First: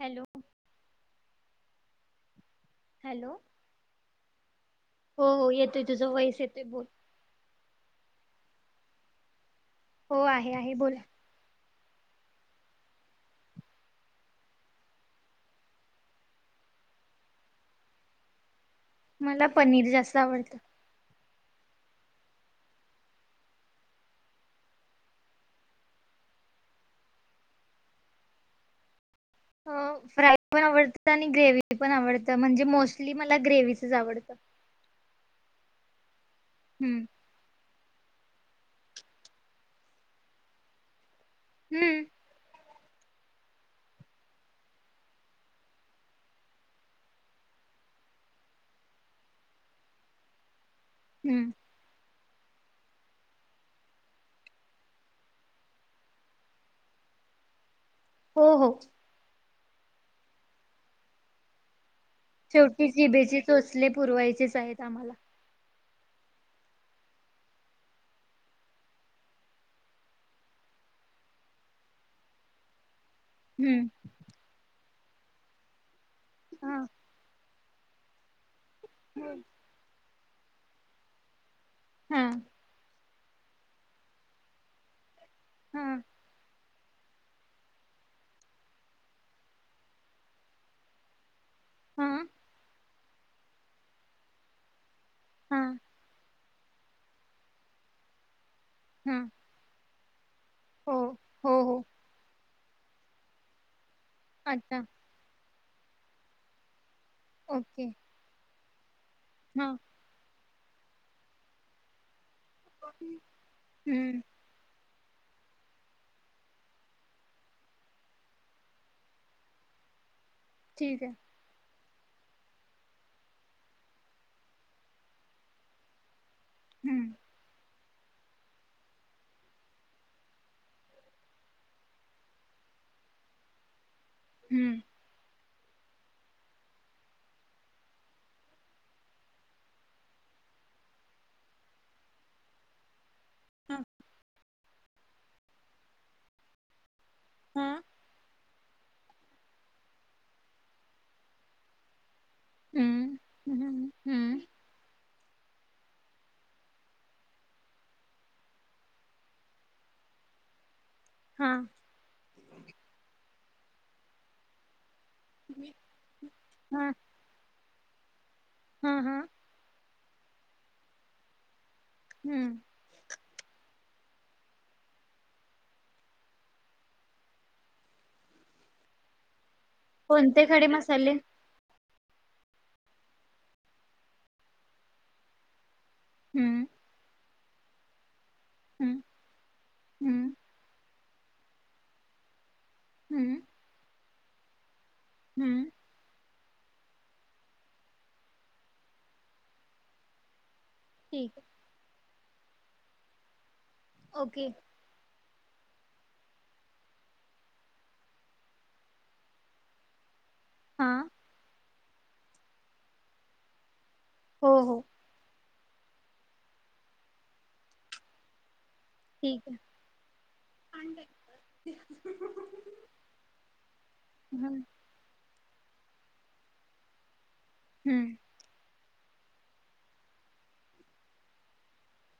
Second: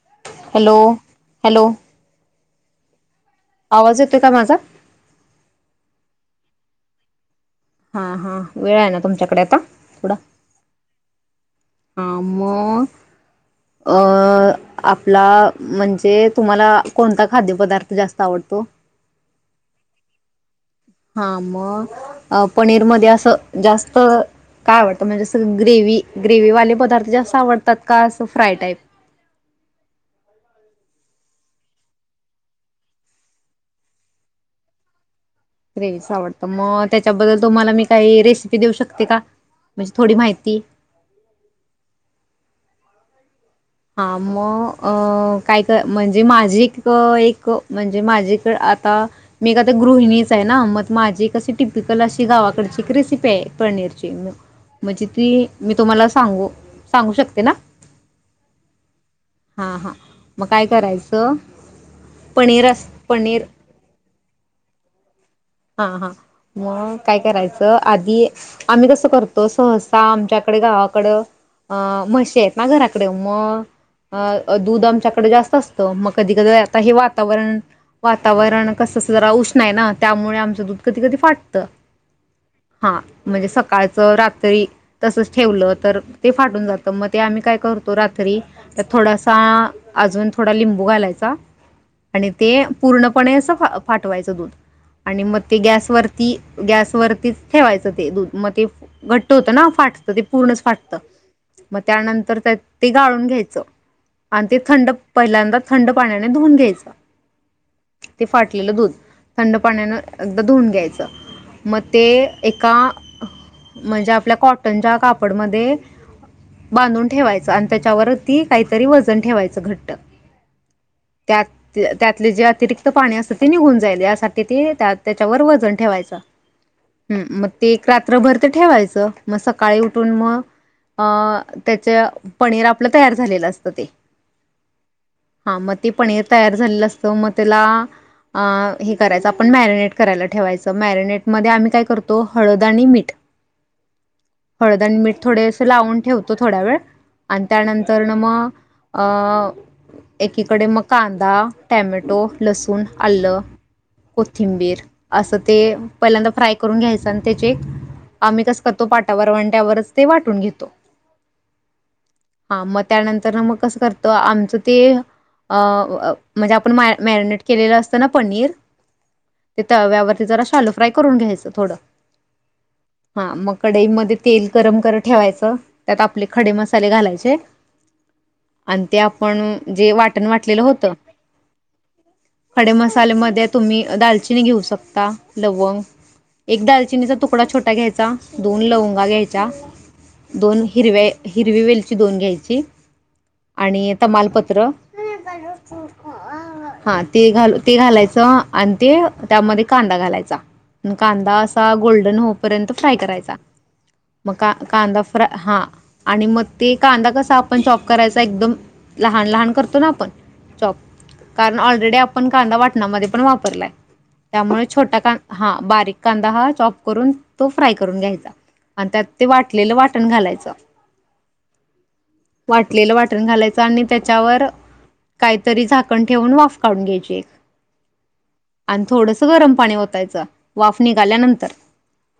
Hello hello hello hello आवाज येतोय का माझा हो हो येतोय. तुझं व्हाईस तेथे बोल. हा, हा, वेळ आहे ना! तुमच्याकडे आता? हो, आहे, आहे, बोला. हा, म अं आपला म्हणजे तुम्हाला कोनता खाद्य पदार्थ जास्त आवडतो? मला पनीर जास्त आवडत. हा, म... पनीर मध्ये असं जास्त काय आवडत? म्हनजे असं ग्रेव्ही.. ग्रेव्ही वाले पदार्थ जास्त आवडतात का, असं फ्राय टाईप? अं फ्राय पन आवडत आनी ग्रेव्ही पन आवडत, म्हणजे मोसली मला ग्रेव्ही चच आवडत. ग्रेव्हीच आवडत. त मं त्याच्याबद्दल तुम्हाला मी काही रेसि मी देऊ शकते का? म्हनजे थोडी माहिती हं हा, मं अं काय तर म्हनजे माझी क एक म्हनजे माझी तर आता मी तर काय गृहिणीचं हाय न! माझी हम्म कशी टिपिकल स ती गावाकडची एक रेसिपि आहे. पनीरची म्हंजे मी तुम्हाला सांगू, सांगू शकते ना? हो हो. हा हा मं काय करायचं? पनीर अस शेवटी जिभेचे पनीर चोचले पुरवायचेच आहेत. आम्हाला हा हा मग काय करायचं आधी आम्ही कसं करतो सहसा आमच्याकडे गावाकडं अ म्हसे आहेत ना घराक क हम्म मग दूधमच्या जास्त असतो म कधी कधी आता हा हे वातावरण वातावरण कसंस हा जरा उषनाही ना त्यामुळे आमचं दूध कध कधी फाटत. हम ह म्हणजे सकाळचं रात्री तसंच ठेवलं तर ते फाटून जात तर मग ते आम्ही काय करतो रात्री तर थोडासा अजून थोडा लिंबू घालायचा हा आणि ते पूर्णपणे अस फाटवायचं दूध आणि मग ते हा गॅसवररती गॅसवररतीच ठेवायचं ते दूध मग ते हा घट्ट होतं ना फाट क पूर्णच फाटत हो हो हो मग त्यानंतर त्या ते गाळून घ्यायचं आणि ते अच्छा थंड पहिल्यांदा थंड पाण्याने धुवून घ्यायच ओके लं दूध हा पाण्यान आ धुऊून घ्यायचं मग ते एका म्हणजे हम्म आपल्या कॉटनच्या काप पड म बांधून ठेवायचं आणि त्याच्यावर ती काहीतरी वजन ठेवायचं घट्ट ठीक आहे. त्यात त्यातले जे अतिरिक्त पाणी असतं ते निघून जाईल यासाठी तिथे त्या त्याच्यावर वजन ठेवायचं. हम्म म रात्रभर तर ठेवायचं मग सकाळी उठून मग अ त्याच पनीर आपलं तयार झालेलं असतं ते हम्म हा मग ते पनीर तयार झालेलं असतं मग त्याला अ हे कराय आपण मॅरिनेट करायला ठेवायचं मॅरिनेट मध्ये आम्ही काय करतो हळद आणि मीठ हम हळद आणि मीठ थोडेसं लावून ठेवतो थोड्या वेळ आणि हा त्यानंतर ना मग अ एकीकडे मग कांदा टोमॅटो लसूण हम्म आलं हम्म हम्म कोथिंबीर असं ते पहिल्यांदा फ्राय करून घ्यायचं आणि त्याचे आम्ही कस करतो पाट्या वरवंट्या वर वाटून घेतो. हा हा मग त्यानंतर ना मग कसं करतो आमचं ते अ म्हणजे आपण हा मॅरिनेट केलेलं अस असतं ना पनीर? हा हा तव्यावर जरा शालो फ्राय करून घ्यायचं थोडं. हम्म हा मग कडईमध्ये तेल गरम करत ठेवायचं त्यात आपले खडे मसाले घालायचे आणि ते आपण जे वाटण कोणते वाटलेलं खडे होत. मसाले खडे मसाले मध्ये तुम्ही दालचिनी घेऊ शकता लवंग हम्म एक दालचिनीचा तूकडा तुकडा छोटा घ्यायचा. दोन हम्म लवंगा घ्यायच्या हम्म दोन हिरव्य हिरवी वेलची दोन घ्यायची हम्म आणि तमालपत्र हम्म [unintelligible] हा ते घाल ते घालायचं. आणि ते त्यामध्ये कांदा घालायचा. कांदा ठीक असा गोल्डन हो पर्यंत फ्राय करायचा. आहे म ओके का कांदा फ्राय हा आणि मग ते कांदा कसा आपण चॉप करायचा एकदम लहान लहान करतो ना आपण चॉप हा कारण ऑलरेडी आपण कांदा वाटमध्ये पण वापरलाय हो त्यामुळे हो छोटा कांदा हा बारीक कांदा हा चॉप करून तो फ्राय करून घ्यायचा. आणि त्यात ते ठीक आहे वाटलेलं वाटण घालायचं वाटलेलं वाटण घालायचं आणि त्याच्यावर हम्म काय तरी झाकण ठेवून वाफ काढून घ्यायची हूं आणि थोडंस गरम पाणी ओतायचं वाफ निघाल्यानंतर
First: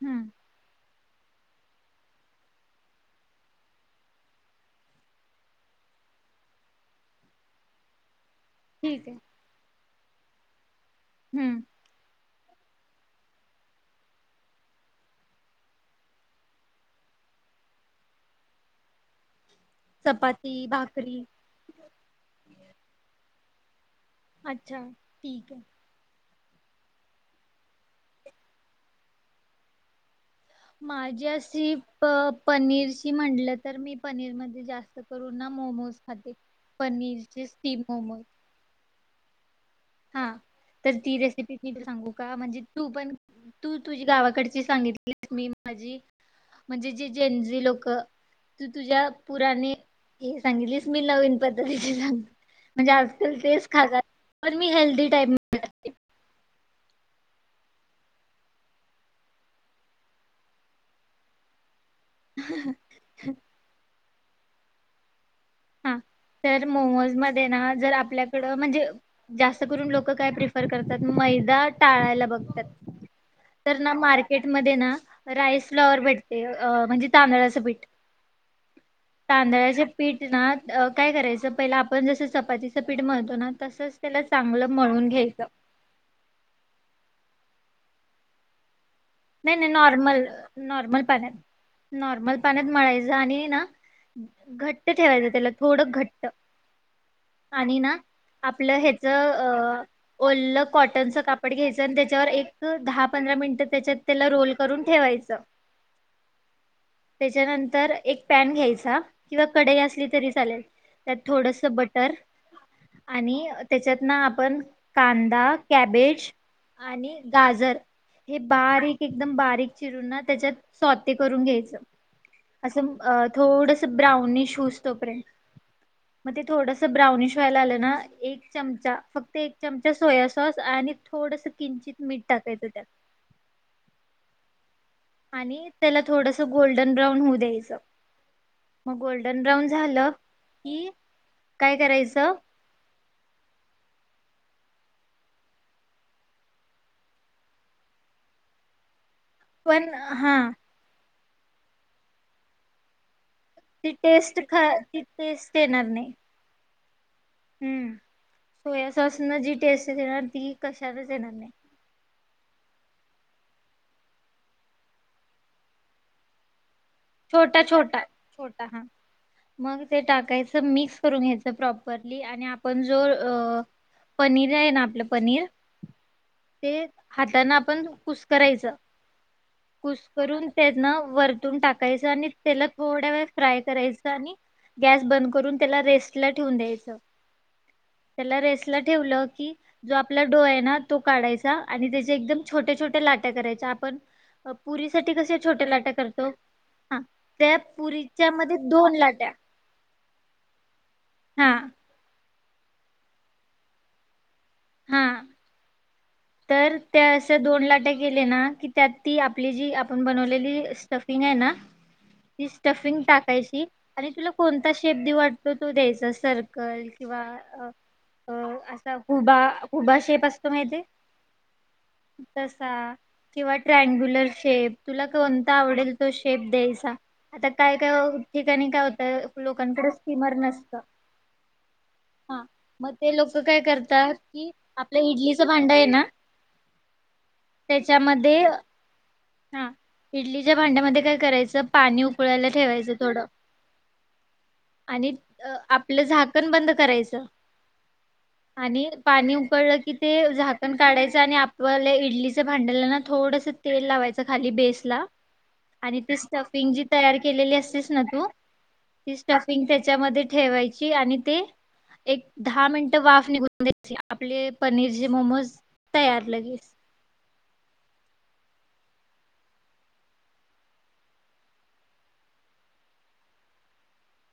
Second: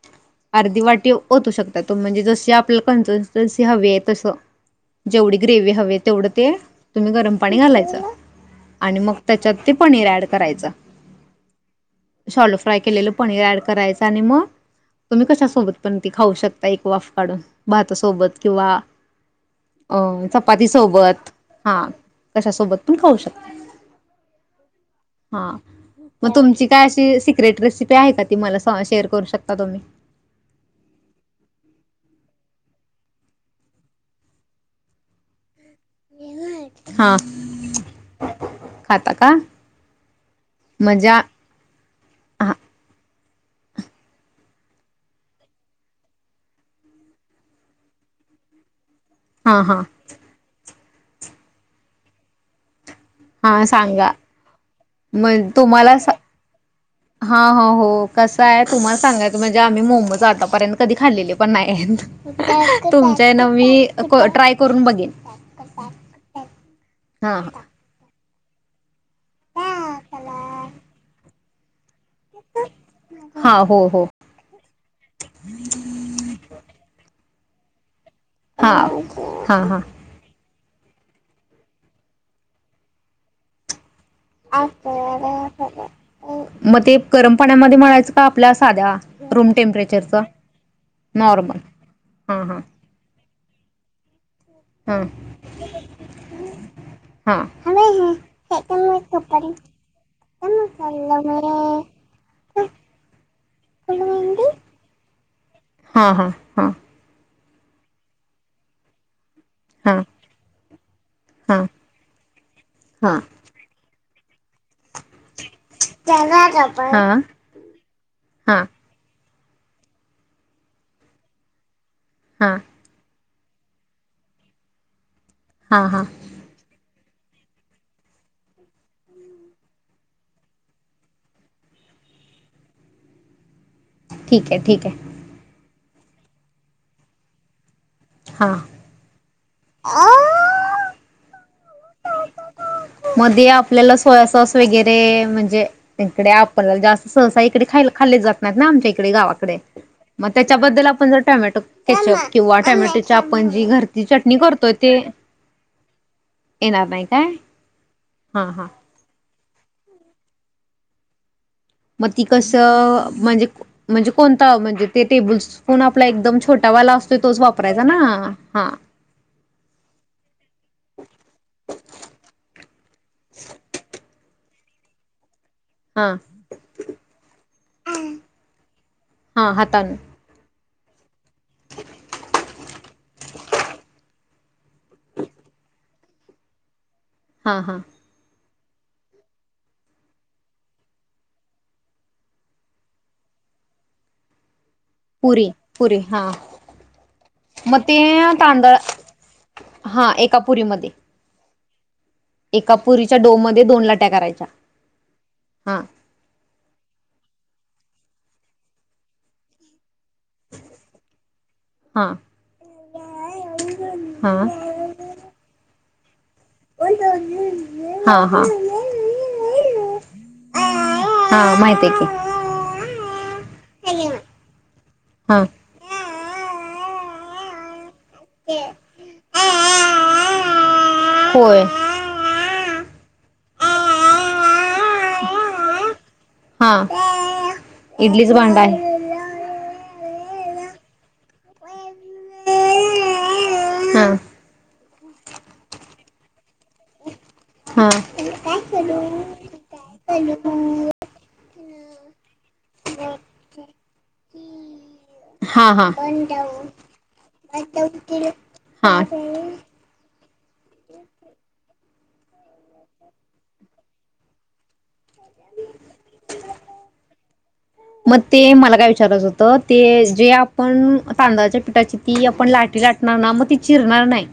हम्म अर्धी वाटी ओतू शकता तो म्हणजे जशी आपल्या कन्सिस्टन्सी हवी आहे तसं जेवढी ग्रेव्ही हवी तेवढं ते तुम्ही गरम पाणी घालायचं आणि ठीक मग त्याच्यात ते पनीर ऍड करायचं हूं शालो फ्राय केलेलं पनीर ऍड करायचं आणि मग तुम्ही कशा सोबत पण ते खाऊ शकता एक वाफ काढून भाता सोबत किंवा अं चपाती सोबत हा कशासोबत पण खाऊ शकता अच्छा ठीक आहे म तुमची काय अशी सिक्रेट रेसिपी आहे का ती मला शेअर करू शकता तुम्ही माझी अ पनीर म्हटलं तर मी पनीर म जास्त करूनमो हा ते हा पनीरचे स्टीम मोमोयत. खाता का? हा तर म्हणजे ती हा रेसिपी [unintelligible] मी सांगू का म्हणजे तू पण तू तुझी गावाकडची सांगितली, मी माझी म्हणजे जी जेंजी लोक तुझ्या हा पुराने हा. हे सांगितलीस. मी नवीन पद्धतीची सांग म्हणजे आजकाल हा तेच खातात. सांगा तर मी हेल्दी मग तुम्हाला टाईप [unintelligible] हा हा हो हो कसाय तुम्हाला सांगायच म्हणजे आम्ही मोमोज आतापर्यंत कधी खाल्लेले पण नाहीत, तुमच्या ह्याने मी क ट्राय करून बघेन. हा. तर मोमोज हा मध्ये ना जर आपल्या कड म्हणजे जास्त करून हा लोक काय प्रिफर करतात मैं दा टाळायला [unintelligible] बगतात. हा तर हो ना हो मार्केट मध्ये ना, राईसफ्लावर भेटते अं म्हणजे तांदळाचे वेट हा [inaudible] हा हा. [unintelligible] काय करायचं पहिलं, आपण जसं चपातीचं पीठ मळतो तो ना, तसंच त्याला [unintelligible] चांगलं मळून घ्यायचं पाण्यामध्ये मळायचे का? आपल्या साध्या? रूम नाही नाही टेम्परेचरच नॉर्मल, नॉर्मल पाण्यात, नॉर्मल नॉर्मल हा पाण्यात मळायचे आणि ना घट्ट हा ठेवायचं त्याला थोडं घट्ट हा आणि ना आपलं हेच अ ओल्लं कॉटनचं कापड घ्यायचं आणि तेच्यावर हा एक दहा पंधरा मिनिटं तेच्यात तेला पुलमेंदी रोल करून ठेवायच. त्या हा हा हा त्याच्यानंतर एक पॅन घ्यायचा किंवा कडई हा असली तरी चालेल, त्यात हा थोडस बटर, हा आणि तेच्यात ना आपण कांदा, कॅबेज त्याला रबर हा आणि गाजर हे हा बारीक एकदम बारीक चिरून ना, तेच्यात स्वाते करून घ्यायचं. हा असं म अ थोडस ब्राऊनीश होवूसतोपर्यंत हा हा म ते थोडस ब्राउनिश व्हायला आलं ना, एक चमचा, फक्त एक चमचा सोया सॉस आणि थोडस किंचित मीठ टाकायचं त्यात ठीक आहे ठीक आहे. आणि त्याला थोडस गोल्डन ब्राऊन होऊ द्यायचं. हा मग गोल्ड गोल्डन ब्राऊन झालं कि काय करायचं? मध्ये आपल्याला सोया सॉस वगैरे म्हणजे तकडे आपल्याला जास्त सहसा इकडे खाल्ले जात नाही ना आमच्या इक इकडे गावाकडे पण मग हा तेच्याबद्दल आपण टोमॅटो केचप किंवा टोमॅटो चाप ती टेस्ट ख ती टेस्ट येणार नाही. येणार नाही. काय हुं, हा हा सोया सॉस न जी टेस्ट येणार ती कशालाच येणार नाही. म ती कस म्हणजे म्हणजे कोणता म्हणजे टेबलस्पून आपला एकम छो छोटा छोटा छोटा हा मग ते टाकायचं मिक्स करून घ्यायचं प्रॉपरली आणि आपण जो अ पनीर आहे ना आपलं पनीर हा ते हाताना आपण कुसकरायच हा हातान कुसकरून ते ना वरतून टाक. टाकायच आणि तेलात थोडा वेळच फ्राय करायचा आणि गॅस बंद करून त्याला रेस्ट ला ठेवून द्यायचं. हा, हा. त्याला रेस्टला ठेवल की जो आपला डो आहे ना तो काढायचा आणि तेचे एकदम छोट्या छोट्या लाटा करायच्या आपण पुरीसाठी कसे छोट्या लाटा करतो. त्या म ते पुरीच्या मध्ये तांदळा दोन लाट्या हा एका पुरीमध्ये हा एका पुरीच्या डो मध्ये दोन लाट्या करायच्या हा हा तर त्या अस दोन लाटे केले ना की त्यात ती आपली जी आपण बनवलेली स्टफिंग आहे ना हा ती स्टफिंग टाकायची आणि तुला हा कोणता शेप दि वाटतो तू द्यायचास सर ल किंवा हा हा असा खुबा खुबा शेप असतो माहि तेे हा माहित आहे तसा किंवा की ट्रयगुलर शेप तुला हा. कोणता आवडेल तो शेप द्यायचा आता काय ठिकाणी काय होत लोकांकडे सिमर नसत होय. ह म ते लोक काय करतात की आपलं इडलीचं भांडा ना हा इडलीच त्याच्यामध्ये भांडा आहे हा इडलीच्या भांड्यामध्ये काय करायचं पाणी उकळायला ठेवायचं थोडं हा आणि आपलं झाकण बंद करायचं हा. आणि पाणी उकळलं की ते झाक पण काढायच आणि आपल्या इडलीचं भांडला ना थोडस तेल लावायचं खाली बेस ला हा आणि ती हा. स्टफिंग जी तयार केलेली असतेस ना तू ती हा स्टफिंग त्याच्यामध्ये ठेवायची आणि ते एक दहा मिनट वाफ निघून द्यायची आपले पनीर जे मोमोज तयार लगेच मग ते मला काय विचारायचं होतं ते जे आपण तांदळाच्या पिठाची ती आपण लाट लाटणार ना मग ती चिरणार नाही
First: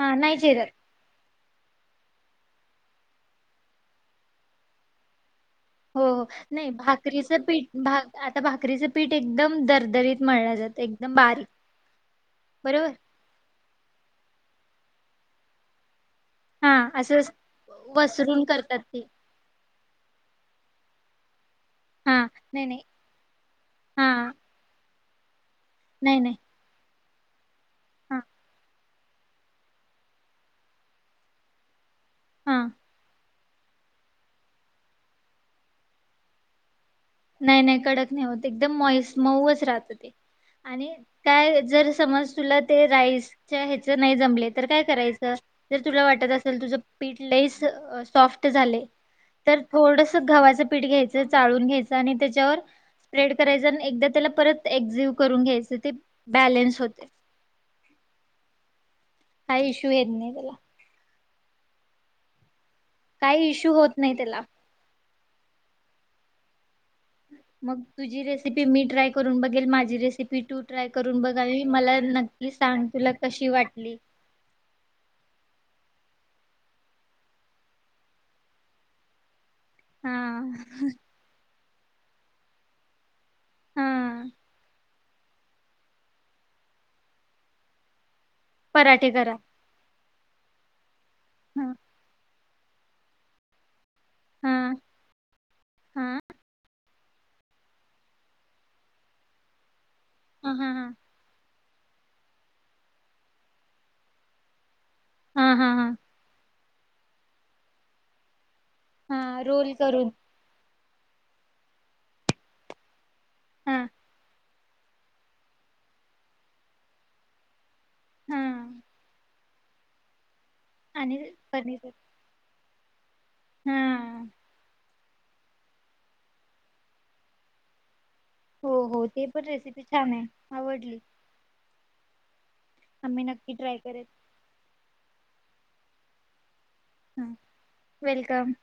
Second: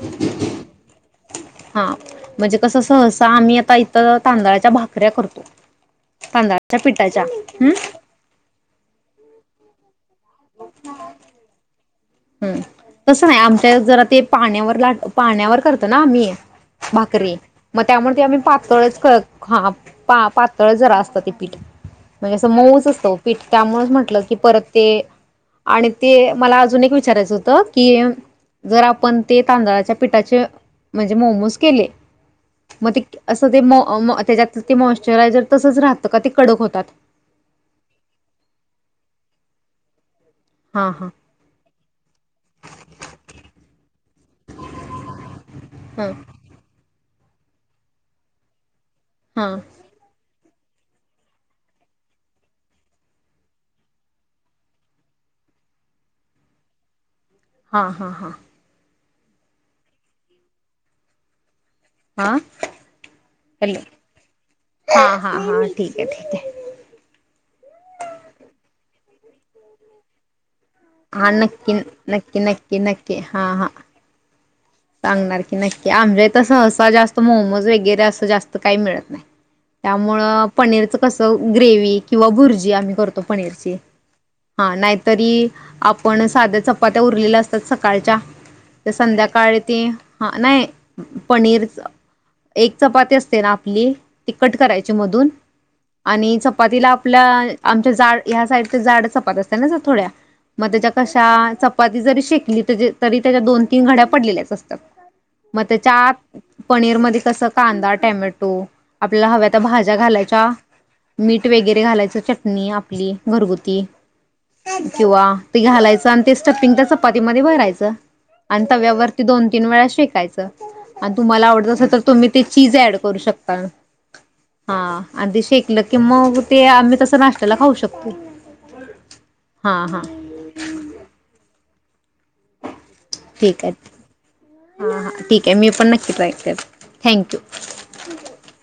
हा नैचरयर हा म्हणजे कस सहसा आम्ही आता इथ तांदळाच्या भाकऱ्या करतो हो हो नाही तांदळाच्या पिठाच्या भाकरीचं हम्म पीठ आता भाकरीचं पीठ एकदम दरदरीत म्हणलं जात एकदम बारीक हम्म बरोबर तसं नाही आमच्या जरा ते पाण्यावर ला पाण्यावर करतो ना आम्ही हा असं स- भाकरी मग त्यामुळे ते आम्ही वसरून करतात ते पातळचा पा पातळ जरा असतं ते पीठ हा म्हणजे असं नाही नाही मऊच असतं पीठ त्यामुळेच हा म्हंटलं की परत ते आणि नाही ते नाही मला अजून एक विष विचारायच होतं कीम हा जरा आपण ते तांदळाच्या पिठाचे म्हणजे मोमोज केले. हा मतक असं ते मो अम् त्याच्यात ते मॉशचरायझर तसच राहतं का ते कडक होतात. नाही नाही कडक नाही होत एकदम मोइस मऊच राहत ते. आणि हां हां काय जर समज तुला ते राईस च्या ह्याच नाही जमले तर काय करायचं जर तुला हां वाटत असेल तुझ, स्ीटलेस सॉफ्ट झाले. तर हां थोडस गव्हाच पीठ् घ्यायच चाळून घ्याचं आणि त्याच्यावर स्प्रेड करायच आणि एकदा त्याला परत एक्झिव करून घ्यायच ते बॅलन्स होते. हा हा हा आ इशू हेेत नाही इला. आह काही इश्यू होत नाही त्याला. हां हां ठीके आहे ठीके. मग तुझी रेसिपी मी ट्राय करून बघेल माझी रेसिपी टू ट्राय करून हां बघावी नक्की मला नक्की सांग तुला नक्की कशी हां हां वाटली. सांगणार की नक्की आमच्या इथ सहसा जास्त मोमोज वगैरे असं जास्त काही मिळत नाही. हा त्यामुळं पनीरचं कसं, ग्रेवी किंवा भुर्जी आम्ही करतो. पनीरची हा हा नाही. तरी आपण साध्या चपात्या उरलेल्या असतात सकाळच्या तर पराठे करा संध्याकाळी हा नाही. हा पनीरचं. एक चपाती असते ना आपली. ती हा कट करायची मधून हा आणि चपातीला आपल्या आमच्या जाड ह्या साईडचे जाड चपत असते ना जर थोड्या हा हा मग त्याच्या कशा उपाद जरी शेकली तरी त्याच्या दोन तीन घड्या पडलेल्याचतात. तर. हा म हा हा तेच्यात- पनीरमध्येध्ये कस कांदा, टॅमॅटो आपल्याला हा हव्या त रोल भाज्या करून घालायच्या. मीठ वगैरे घालायचं चटणी आपली हा घरगुती. किंवा ते घालायचं आणि ते स्टपपिंग त्या चपातीमध्ये भरायचं. अं हा तव्यावर दोन- - तीन वेळा शेकायचं. आणि तुम्हाला आवडत असेल तर तुम्ही ते- - चीजॲड- - करू शकता हा हा. आधी शेकलं की मग ते आम्ही तसं नाशत्याला खऊ शकतो. हो हो ते पण हा रेसिपी हा छान आहे आवडली. आम्ही नक्की ठीक आहे. ट्राय करेल हा हा ठीक. क मी पण नक्की ट्राय कर. हम वेलकम.